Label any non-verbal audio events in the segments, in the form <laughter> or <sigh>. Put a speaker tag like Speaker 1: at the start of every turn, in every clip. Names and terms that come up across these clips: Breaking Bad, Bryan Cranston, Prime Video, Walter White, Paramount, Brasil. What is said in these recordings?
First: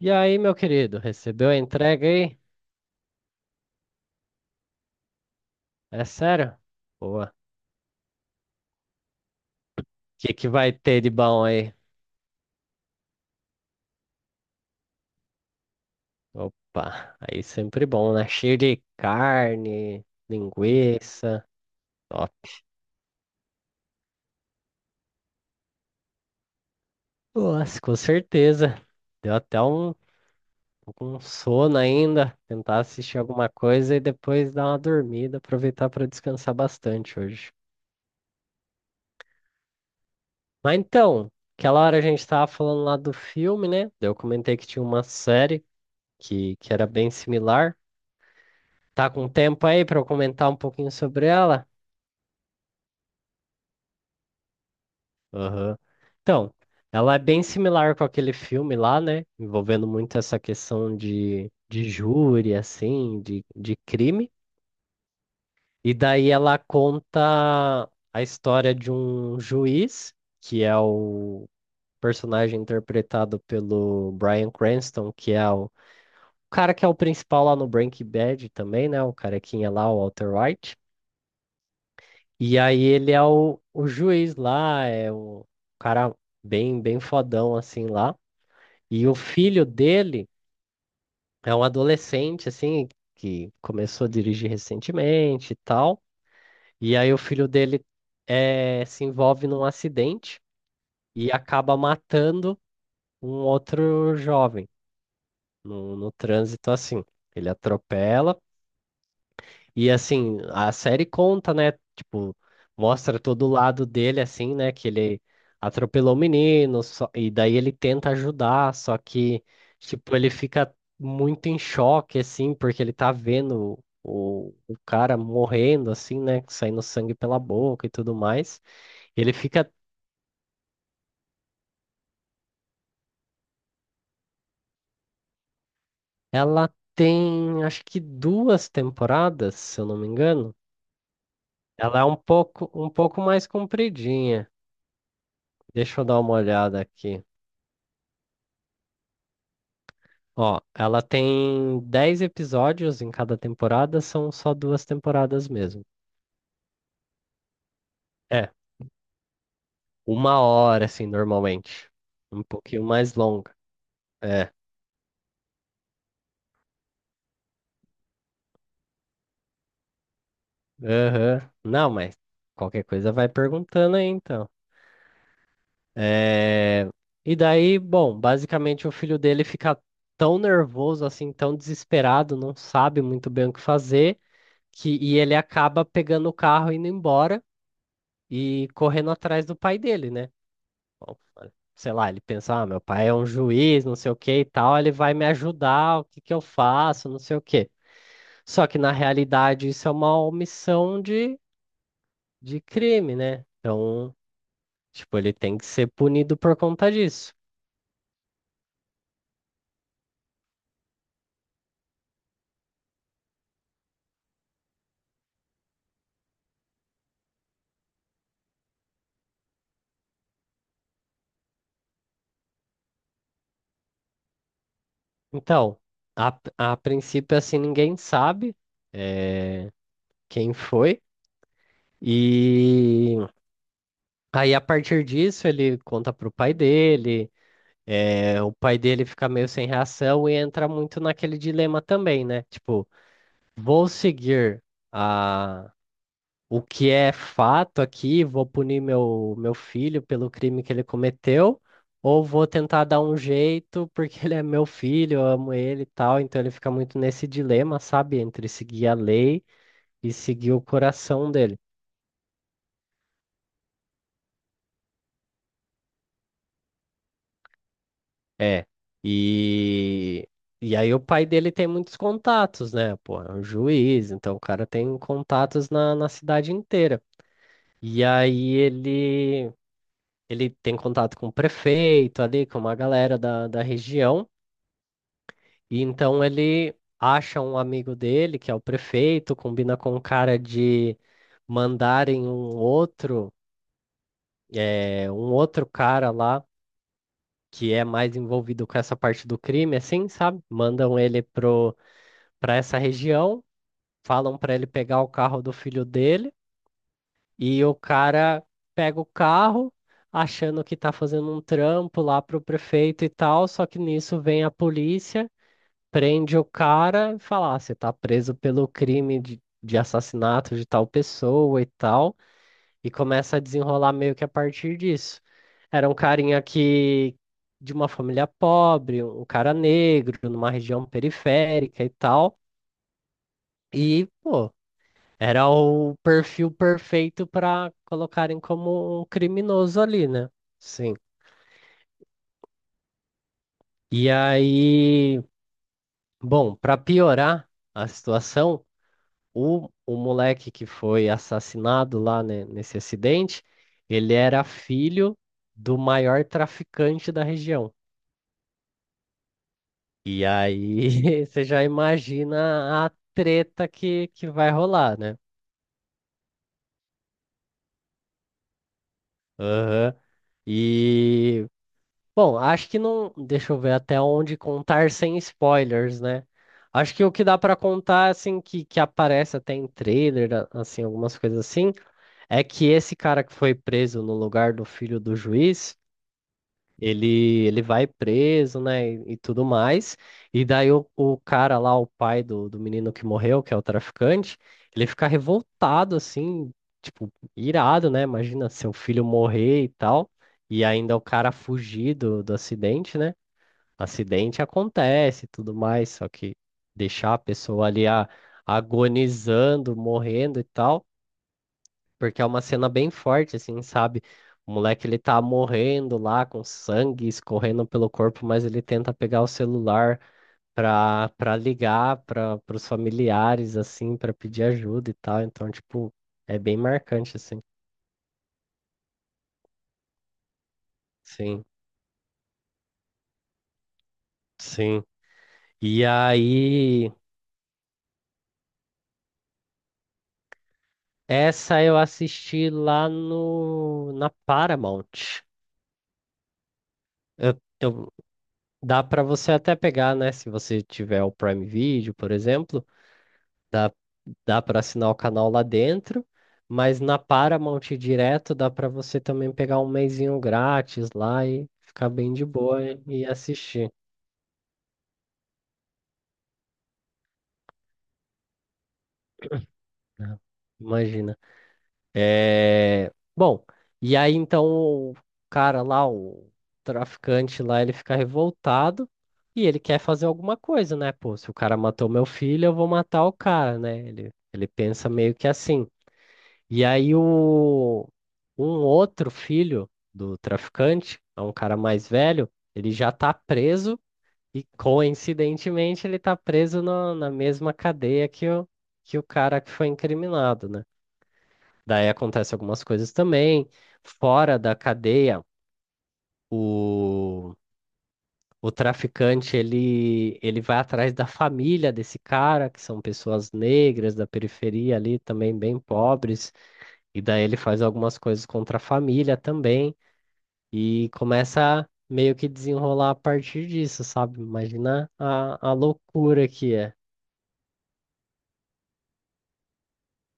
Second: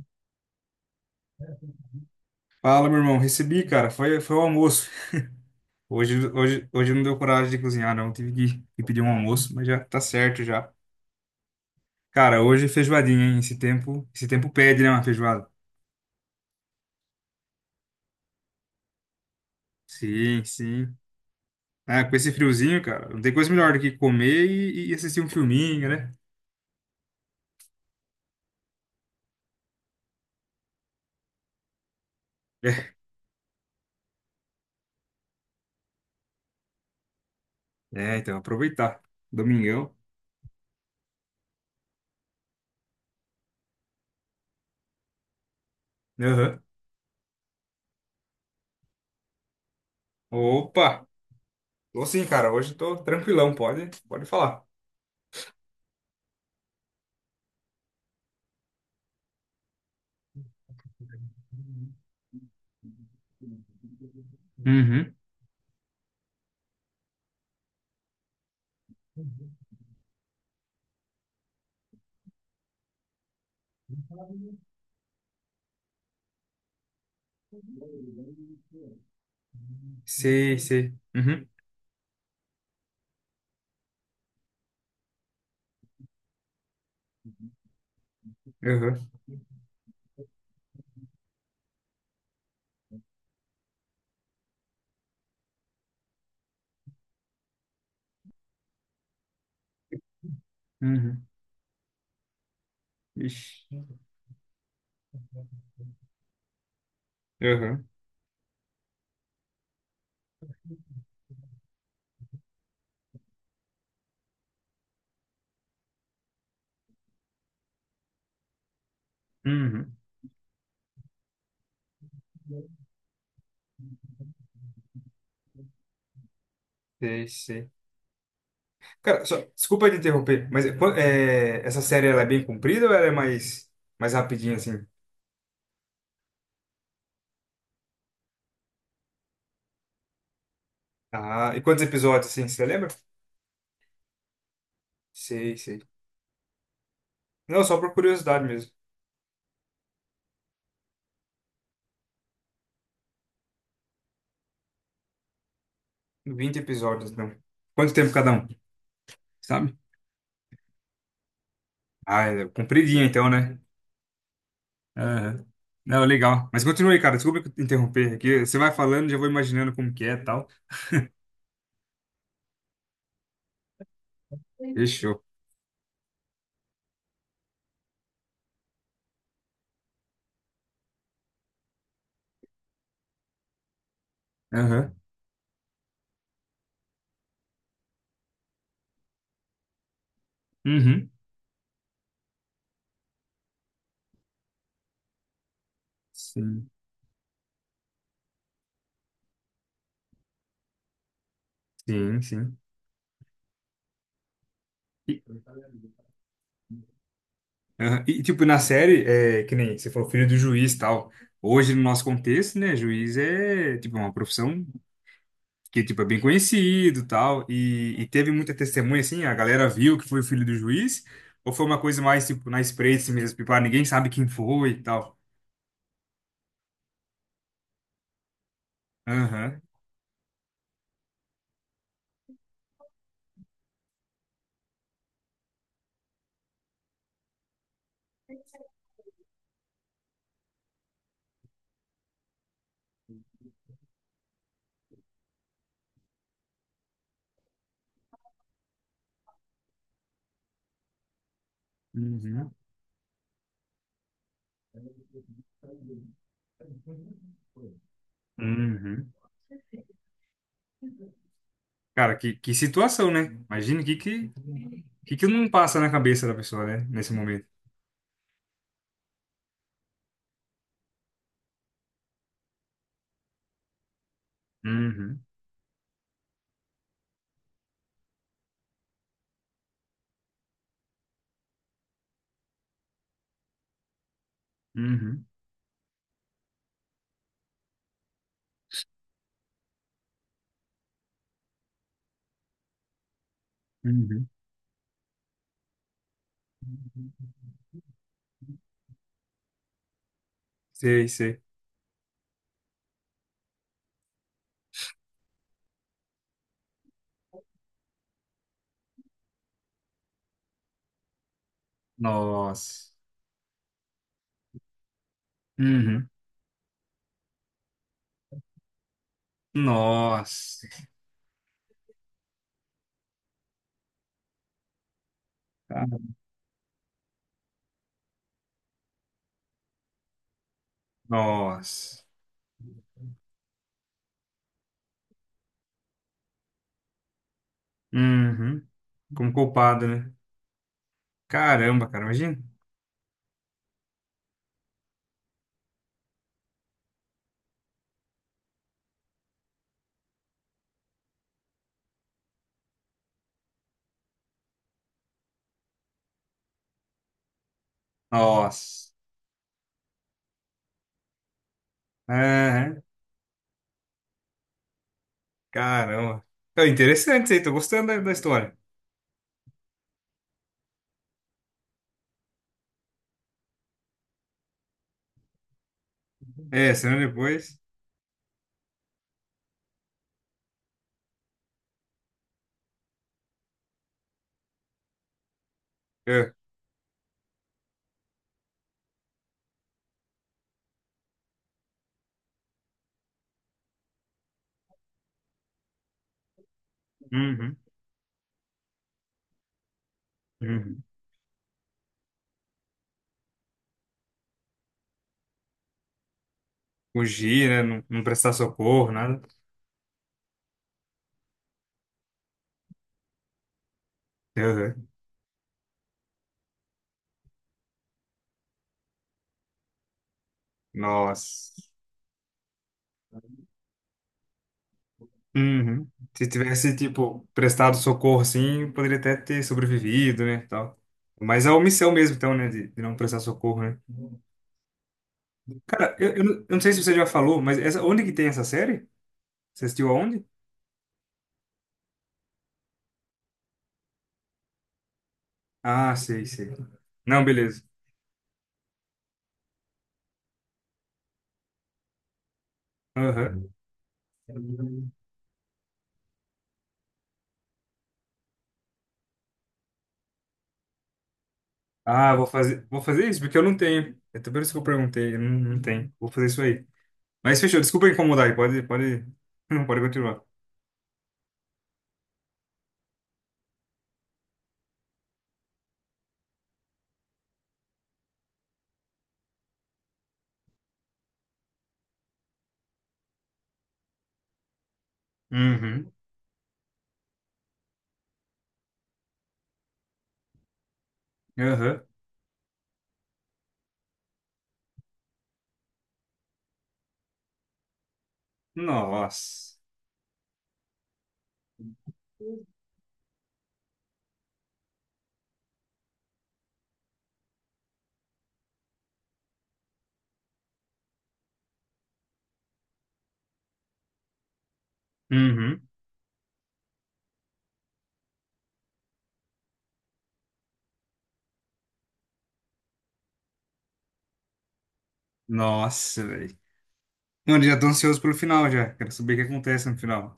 Speaker 1: E aí, meu querido, recebeu a entrega aí?
Speaker 2: Fala, meu irmão. Recebi, cara. Foi o almoço.
Speaker 1: É
Speaker 2: Hoje,
Speaker 1: sério?
Speaker 2: hoje, hoje não deu
Speaker 1: Boa. O
Speaker 2: coragem de cozinhar, não. Tive que pedir um almoço, mas já tá
Speaker 1: que
Speaker 2: certo
Speaker 1: que
Speaker 2: já.
Speaker 1: vai ter de bom aí?
Speaker 2: Cara, hoje é feijoadinha, hein? Esse tempo pede, né, uma feijoada?
Speaker 1: Opa, aí sempre bom, né? Cheio de carne,
Speaker 2: Sim, sim.
Speaker 1: linguiça.
Speaker 2: Ah, com esse
Speaker 1: Top.
Speaker 2: friozinho, cara, não tem coisa melhor do que comer e assistir um filminho, né?
Speaker 1: Nossa, com certeza. Deu até um sono ainda. Tentar
Speaker 2: É,
Speaker 1: assistir alguma coisa e depois dar uma dormida, aproveitar para descansar bastante hoje.
Speaker 2: é, então, aproveitar. Domingão.
Speaker 1: Mas então, aquela hora a gente tava falando lá do filme, né? Daí eu comentei que tinha uma série que,
Speaker 2: Aham.
Speaker 1: que era bem similar. Tá com um tempo aí para eu comentar um pouquinho
Speaker 2: Opa!
Speaker 1: sobre ela?
Speaker 2: Tô sim, cara. Hoje tô tranquilão, pode falar.
Speaker 1: Aham. Então, ela é bem similar com aquele filme lá, né? Envolvendo muito essa questão de júri, assim, de crime.
Speaker 2: Uhum.
Speaker 1: E daí ela conta a história de um juiz, que é o personagem interpretado pelo Bryan Cranston, que é o cara que é o principal lá no Breaking Bad também, né? O carequinha lá, o Walter
Speaker 2: Sei,
Speaker 1: White.
Speaker 2: sei. Uhum.
Speaker 1: E aí ele é o juiz lá, é o cara bem, bem fodão assim lá. E
Speaker 2: Aham.
Speaker 1: o filho dele é um adolescente assim, que começou a dirigir recentemente e tal. E aí o filho dele se envolve num acidente
Speaker 2: Uhum.
Speaker 1: e acaba matando um
Speaker 2: Ixi.
Speaker 1: outro jovem no trânsito assim. Ele
Speaker 2: Aham.
Speaker 1: atropela. E assim, a série conta, né? Tipo, mostra todo o lado dele, assim, né? Que ele atropelou o menino, e daí ele tenta ajudar, só que,
Speaker 2: Uhum.
Speaker 1: tipo, ele fica muito em choque, assim, porque ele tá vendo o cara morrendo, assim, né? Saindo sangue
Speaker 2: Sei,
Speaker 1: pela
Speaker 2: sei.
Speaker 1: boca e tudo mais.
Speaker 2: Cara,
Speaker 1: Ele
Speaker 2: só,
Speaker 1: fica.
Speaker 2: desculpa te interromper, mas é, é, essa série ela é bem comprida ou ela é mais, mais rapidinha, assim?
Speaker 1: Ela tem, acho que duas temporadas, se eu não me engano.
Speaker 2: Ah, e quantos
Speaker 1: Ela é um
Speaker 2: episódios, assim, você
Speaker 1: pouco,
Speaker 2: lembra?
Speaker 1: um pouco mais compridinha.
Speaker 2: Sei, sei.
Speaker 1: Deixa eu dar uma olhada aqui.
Speaker 2: Não, só por curiosidade mesmo.
Speaker 1: Ó, ela tem 10 episódios em cada temporada, são só duas temporadas mesmo.
Speaker 2: Vinte episódios, não. Quanto tempo cada um,
Speaker 1: É,
Speaker 2: sabe?
Speaker 1: uma hora, assim, normalmente.
Speaker 2: Ah,
Speaker 1: Um
Speaker 2: é
Speaker 1: pouquinho
Speaker 2: compridinha
Speaker 1: mais
Speaker 2: então,
Speaker 1: longa.
Speaker 2: né?
Speaker 1: É,
Speaker 2: Aham. Não, legal. Mas continue, aí, cara, desculpa te interromper aqui. Você vai falando, já vou imaginando como que é e tal.
Speaker 1: aham. Não, mas qualquer coisa vai perguntando aí, então.
Speaker 2: Fechou.
Speaker 1: É... E daí, bom, basicamente o filho dele fica tão nervoso, assim, tão desesperado, não sabe muito bem o que fazer,
Speaker 2: Aham.
Speaker 1: que... e ele acaba pegando o carro, indo embora e correndo atrás do pai dele, né?
Speaker 2: Uhum.
Speaker 1: Bom, sei lá, ele pensa, ah, meu pai é um juiz, não sei o que e tal, ele vai me ajudar, o que que eu
Speaker 2: Sim,
Speaker 1: faço, não sei o que. Só que na realidade isso é uma omissão de,
Speaker 2: sim, sim.
Speaker 1: de crime, né? Então, tipo,
Speaker 2: E-
Speaker 1: ele tem que ser punido por conta disso.
Speaker 2: Aham. E, tipo, na série, é, que nem você falou, filho do juiz e tal. Hoje, no nosso contexto, né, juiz é, tipo, uma profissão que, tipo, é bem conhecido e tal. E teve muita testemunha, assim, a galera viu que foi o filho do juiz? Ou foi uma coisa mais, tipo, na espreita assim mesmo, tipo, ah, ninguém sabe quem foi e tal?
Speaker 1: Então, a princípio, assim, ninguém sabe
Speaker 2: Aham.
Speaker 1: quem foi, e aí a partir disso ele conta pro pai dele. É, o pai dele fica meio sem reação e entra muito naquele dilema também, né? Tipo, vou seguir a, o que é fato aqui, vou punir meu filho pelo crime que ele cometeu, ou vou
Speaker 2: Uhum.
Speaker 1: tentar dar um jeito, porque <laughs> ele é meu filho, eu amo ele e tal, então ele fica muito nesse dilema, sabe, entre seguir a
Speaker 2: Uhum.
Speaker 1: lei e seguir o coração dele.
Speaker 2: Cara, que situação, né? Imagina o que não passa na cabeça da pessoa, né, nesse momento.
Speaker 1: É, e, e aí o pai dele tem muitos contatos, né, pô, é um juiz, então o cara tem
Speaker 2: Uhum.
Speaker 1: contatos na cidade inteira. E aí ele tem contato com o prefeito ali, com uma galera da região,
Speaker 2: Uhum.
Speaker 1: e então ele acha um amigo dele, que é o prefeito, combina com o cara de mandarem um outro,
Speaker 2: Uhum.
Speaker 1: eh, um outro cara lá que é mais envolvido com essa parte do crime, assim, sabe? Mandam
Speaker 2: Sei,
Speaker 1: ele
Speaker 2: sei.
Speaker 1: pra essa região, falam para ele pegar o carro do filho dele. E o cara pega o carro, achando que tá fazendo um trampo lá pro
Speaker 2: Nossa.
Speaker 1: prefeito e tal, só que nisso vem a polícia,
Speaker 2: Uhum.
Speaker 1: prende o cara e fala: "Ah, você tá preso pelo crime de assassinato
Speaker 2: Nossa,
Speaker 1: de tal pessoa e tal, e começa a desenrolar meio que a partir disso.
Speaker 2: tá?
Speaker 1: Era um carinha que. De uma família pobre, um cara negro, numa região periférica e
Speaker 2: Nossa.
Speaker 1: tal. E, pô, era o perfil perfeito para colocarem
Speaker 2: Uhum.
Speaker 1: como um
Speaker 2: Como
Speaker 1: criminoso
Speaker 2: culpado,
Speaker 1: ali,
Speaker 2: né?
Speaker 1: né? Sim.
Speaker 2: Caramba, cara, imagina.
Speaker 1: E aí, bom, para piorar a situação, o moleque que foi assassinado lá, né, nesse acidente, ele era filho do maior traficante da região.
Speaker 2: Nossa.
Speaker 1: E aí, <laughs> você já
Speaker 2: Aham,
Speaker 1: imagina a treta que vai rolar, né?
Speaker 2: caramba. É interessante isso aí, tô gostando da história.
Speaker 1: Aham. E Bom, acho que não. Deixa eu ver até onde contar sem spoilers, né?
Speaker 2: É,
Speaker 1: Acho
Speaker 2: senão
Speaker 1: que o que dá pra
Speaker 2: depois.
Speaker 1: contar, assim, que aparece até em trailer, assim, algumas coisas assim, é que esse cara que foi preso no lugar do filho do juiz,
Speaker 2: É,
Speaker 1: ele vai preso, né, e tudo mais. E daí o cara lá, o pai do menino que morreu, que é o traficante, ele fica revoltado, assim, tipo,
Speaker 2: uhum.
Speaker 1: irado, né? Imagina seu filho morrer e tal, e
Speaker 2: Uhum.
Speaker 1: ainda o cara fugir do acidente, né? Acidente acontece e tudo mais, só que deixar a
Speaker 2: Fugir, né?
Speaker 1: pessoa
Speaker 2: Não,
Speaker 1: ali
Speaker 2: não prestar socorro, nada.
Speaker 1: agonizando, morrendo e tal porque é uma cena bem forte, assim, sabe? O moleque
Speaker 2: Uhum.
Speaker 1: ele tá morrendo lá com sangue escorrendo pelo corpo, mas ele tenta pegar o celular pra
Speaker 2: Nossa.
Speaker 1: ligar para os familiares, assim, pra pedir ajuda e tal. Então,
Speaker 2: Uhum.
Speaker 1: tipo,
Speaker 2: Se
Speaker 1: é bem
Speaker 2: tivesse,
Speaker 1: marcante,
Speaker 2: tipo,
Speaker 1: assim.
Speaker 2: prestado socorro assim, poderia até ter sobrevivido, né? Tal.
Speaker 1: Sim,
Speaker 2: Mas a omissão mesmo, então, né? De não prestar socorro, né?
Speaker 1: sim. E
Speaker 2: Cara, não eu não sei se
Speaker 1: aí,
Speaker 2: você já falou, mas essa, onde que tem essa série? Você assistiu aonde?
Speaker 1: essa eu assisti lá no, na Paramount.
Speaker 2: Ah, sei, sei. Não,
Speaker 1: Eu,
Speaker 2: beleza.
Speaker 1: eu- Dá pra você até pegar, né? Se você tiver o Prime Video, por exemplo.
Speaker 2: Aham.
Speaker 1: Dá, dá para assinar o canal lá dentro, mas na Paramount direto dá para você também pegar um mesinho grátis lá e ficar bem
Speaker 2: Ah,
Speaker 1: de
Speaker 2: vou
Speaker 1: boa
Speaker 2: fazer, vou
Speaker 1: e
Speaker 2: fazer isso, porque eu não
Speaker 1: assistir,
Speaker 2: tenho. É até por isso que eu perguntei, eu não tenho. Vou fazer isso aí. Mas fechou, desculpa incomodar aí, <laughs> pode
Speaker 1: né?
Speaker 2: continuar.
Speaker 1: Imagina. É... Bom, e aí então o cara lá, o traficante lá, ele fica revoltado e ele quer fazer alguma coisa, né? Pô, se o cara matou meu filho, eu vou matar o cara, né? Ele pensa meio que assim.
Speaker 2: Uhum.
Speaker 1: E aí o um outro filho do traficante, é um cara
Speaker 2: Aham.
Speaker 1: mais velho, ele já tá preso e coincidentemente ele tá preso na mesma cadeia que o cara que
Speaker 2: Nossa.
Speaker 1: foi incriminado, né? Daí acontece algumas coisas também. Fora da cadeia, o, o traficante ele vai atrás da família desse cara, que são pessoas negras da periferia ali, também bem
Speaker 2: Uhum.
Speaker 1: pobres. E daí ele faz algumas coisas contra a família também e começa a meio que desenrolar a partir disso, sabe? Imagina a
Speaker 2: Nossa,
Speaker 1: loucura
Speaker 2: velho.
Speaker 1: que é.
Speaker 2: Mano, já tô ansioso pelo final já. Quero saber o que acontece no final.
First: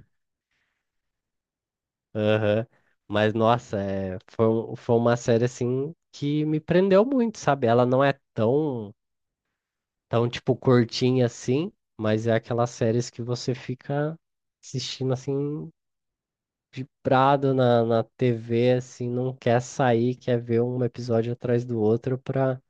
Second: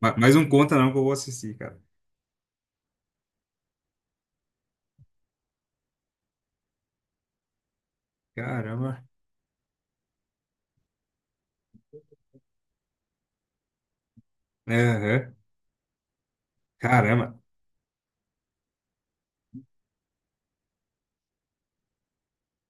Speaker 2: Mas não conta não que eu vou assistir, cara.
Speaker 1: Aham. Mas nossa, foi uma série assim que me prendeu muito, sabe? Ela não é tão,
Speaker 2: Caramba.
Speaker 1: tão tipo curtinha assim, mas é aquelas séries que você fica assistindo
Speaker 2: Aham.
Speaker 1: assim
Speaker 2: Caramba.
Speaker 1: vibrado na TV, assim, não quer sair, quer ver um episódio atrás do outro pra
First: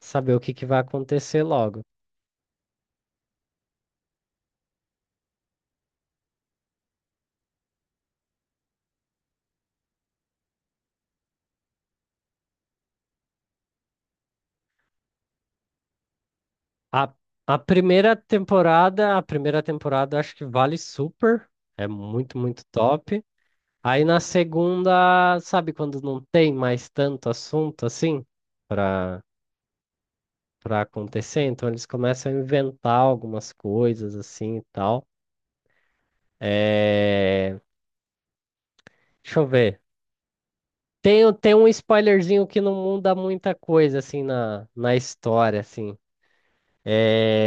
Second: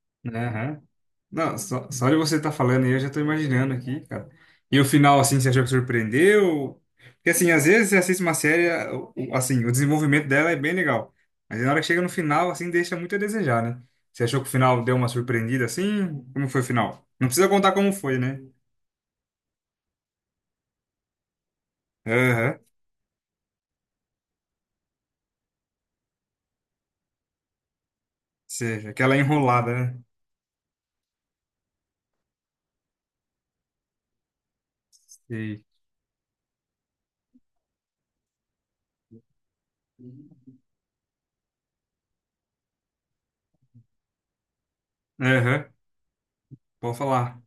Speaker 1: saber o que que vai
Speaker 2: Aham.
Speaker 1: acontecer
Speaker 2: Não,
Speaker 1: logo.
Speaker 2: só de você estar falando aí, eu já tô imaginando aqui, cara. E o final, assim, você achou que surpreendeu? Porque, assim, às vezes você assiste uma série, assim, o desenvolvimento dela é bem legal. Mas na hora que chega no final, assim, deixa muito a desejar, né? Você achou que o final deu uma surpreendida, assim? Como foi o final?
Speaker 1: A,
Speaker 2: Não precisa
Speaker 1: a
Speaker 2: contar como
Speaker 1: primeira
Speaker 2: foi, né?
Speaker 1: temporada, a primeira temporada eu acho que vale super, é muito,
Speaker 2: Aham.
Speaker 1: muito top. Aí na segunda, sabe quando não tem mais tanto assunto assim
Speaker 2: Seja, aquela
Speaker 1: para
Speaker 2: enrolada, né?
Speaker 1: para acontecer, então eles começam a inventar algumas coisas assim e tal.
Speaker 2: Sei.
Speaker 1: É... Deixa eu ver. Tem um spoilerzinho que não muda muita coisa assim na história
Speaker 2: Aham.
Speaker 1: assim.
Speaker 2: Pode falar.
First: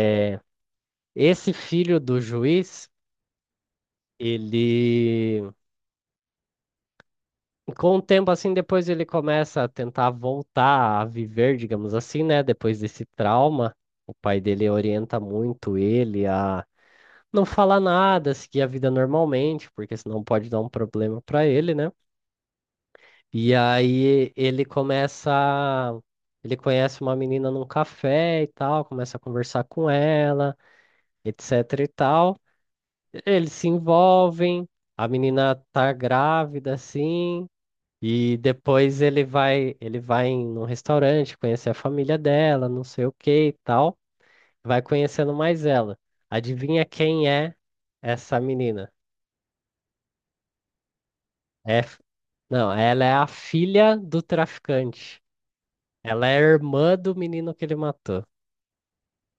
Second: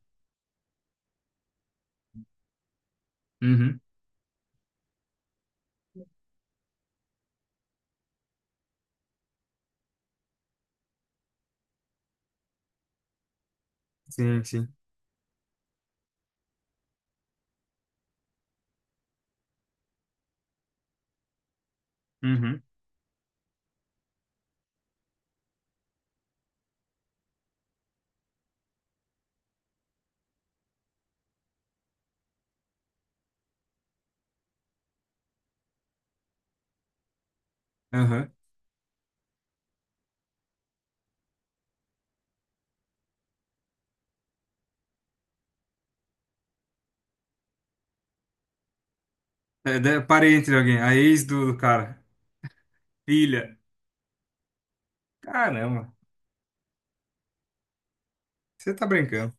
Speaker 1: Esse filho do juiz,
Speaker 2: Uhum.
Speaker 1: ele com o tempo, assim, depois ele começa a tentar voltar a viver, digamos assim, né? Depois desse trauma, o pai
Speaker 2: Sim,
Speaker 1: dele
Speaker 2: sim.
Speaker 1: orienta muito ele a não falar nada, seguir a vida normalmente, porque senão pode dar um problema pra ele, né?
Speaker 2: Uhum.
Speaker 1: E aí ele começa. Ele conhece uma menina num café e tal, começa a conversar com ela, etc e tal. Eles se envolvem, a menina tá grávida, assim.
Speaker 2: Aham.
Speaker 1: E depois ele vai em um restaurante conhecer a família dela, não sei o que e tal. Vai conhecendo mais ela. Adivinha quem é essa menina?
Speaker 2: É, parente de alguém, a ex do
Speaker 1: É, f-
Speaker 2: cara.
Speaker 1: não, ela é a
Speaker 2: Filha.
Speaker 1: filha do traficante.
Speaker 2: Caramba,
Speaker 1: Ela é a irmã do menino que ele matou.
Speaker 2: você tá brincando.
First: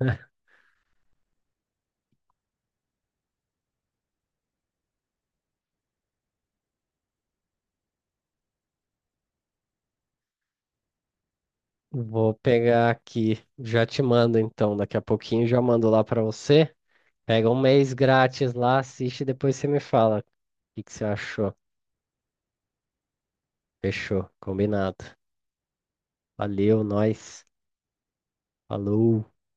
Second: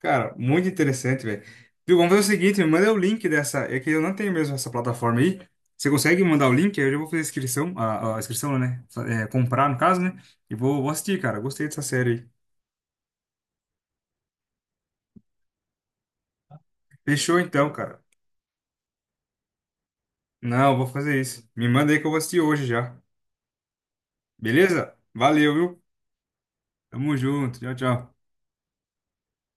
Speaker 2: Cara, muito interessante, velho. Viu, vamos fazer o seguinte, me manda o link dessa. É que eu não tenho mesmo essa plataforma aí. Você consegue mandar o link? Aí eu já vou fazer a inscrição, a inscrição, né? É, comprar, no caso, né? E vou assistir, cara. Gostei dessa série aí.
Speaker 1: Vou pegar aqui, já te mando então, daqui a pouquinho já mando lá pra você.
Speaker 2: Fechou
Speaker 1: Pega um
Speaker 2: então,
Speaker 1: mês
Speaker 2: cara.
Speaker 1: grátis lá, assiste e depois você me fala o
Speaker 2: Não, eu
Speaker 1: que
Speaker 2: vou
Speaker 1: que você
Speaker 2: fazer isso.
Speaker 1: achou.
Speaker 2: Me manda aí que eu vou assistir hoje já.
Speaker 1: Fechou,
Speaker 2: Beleza?
Speaker 1: combinado.
Speaker 2: Valeu, viu?
Speaker 1: Valeu,
Speaker 2: Tamo
Speaker 1: nós.
Speaker 2: junto. Tchau, tchau.
Speaker 1: Falou.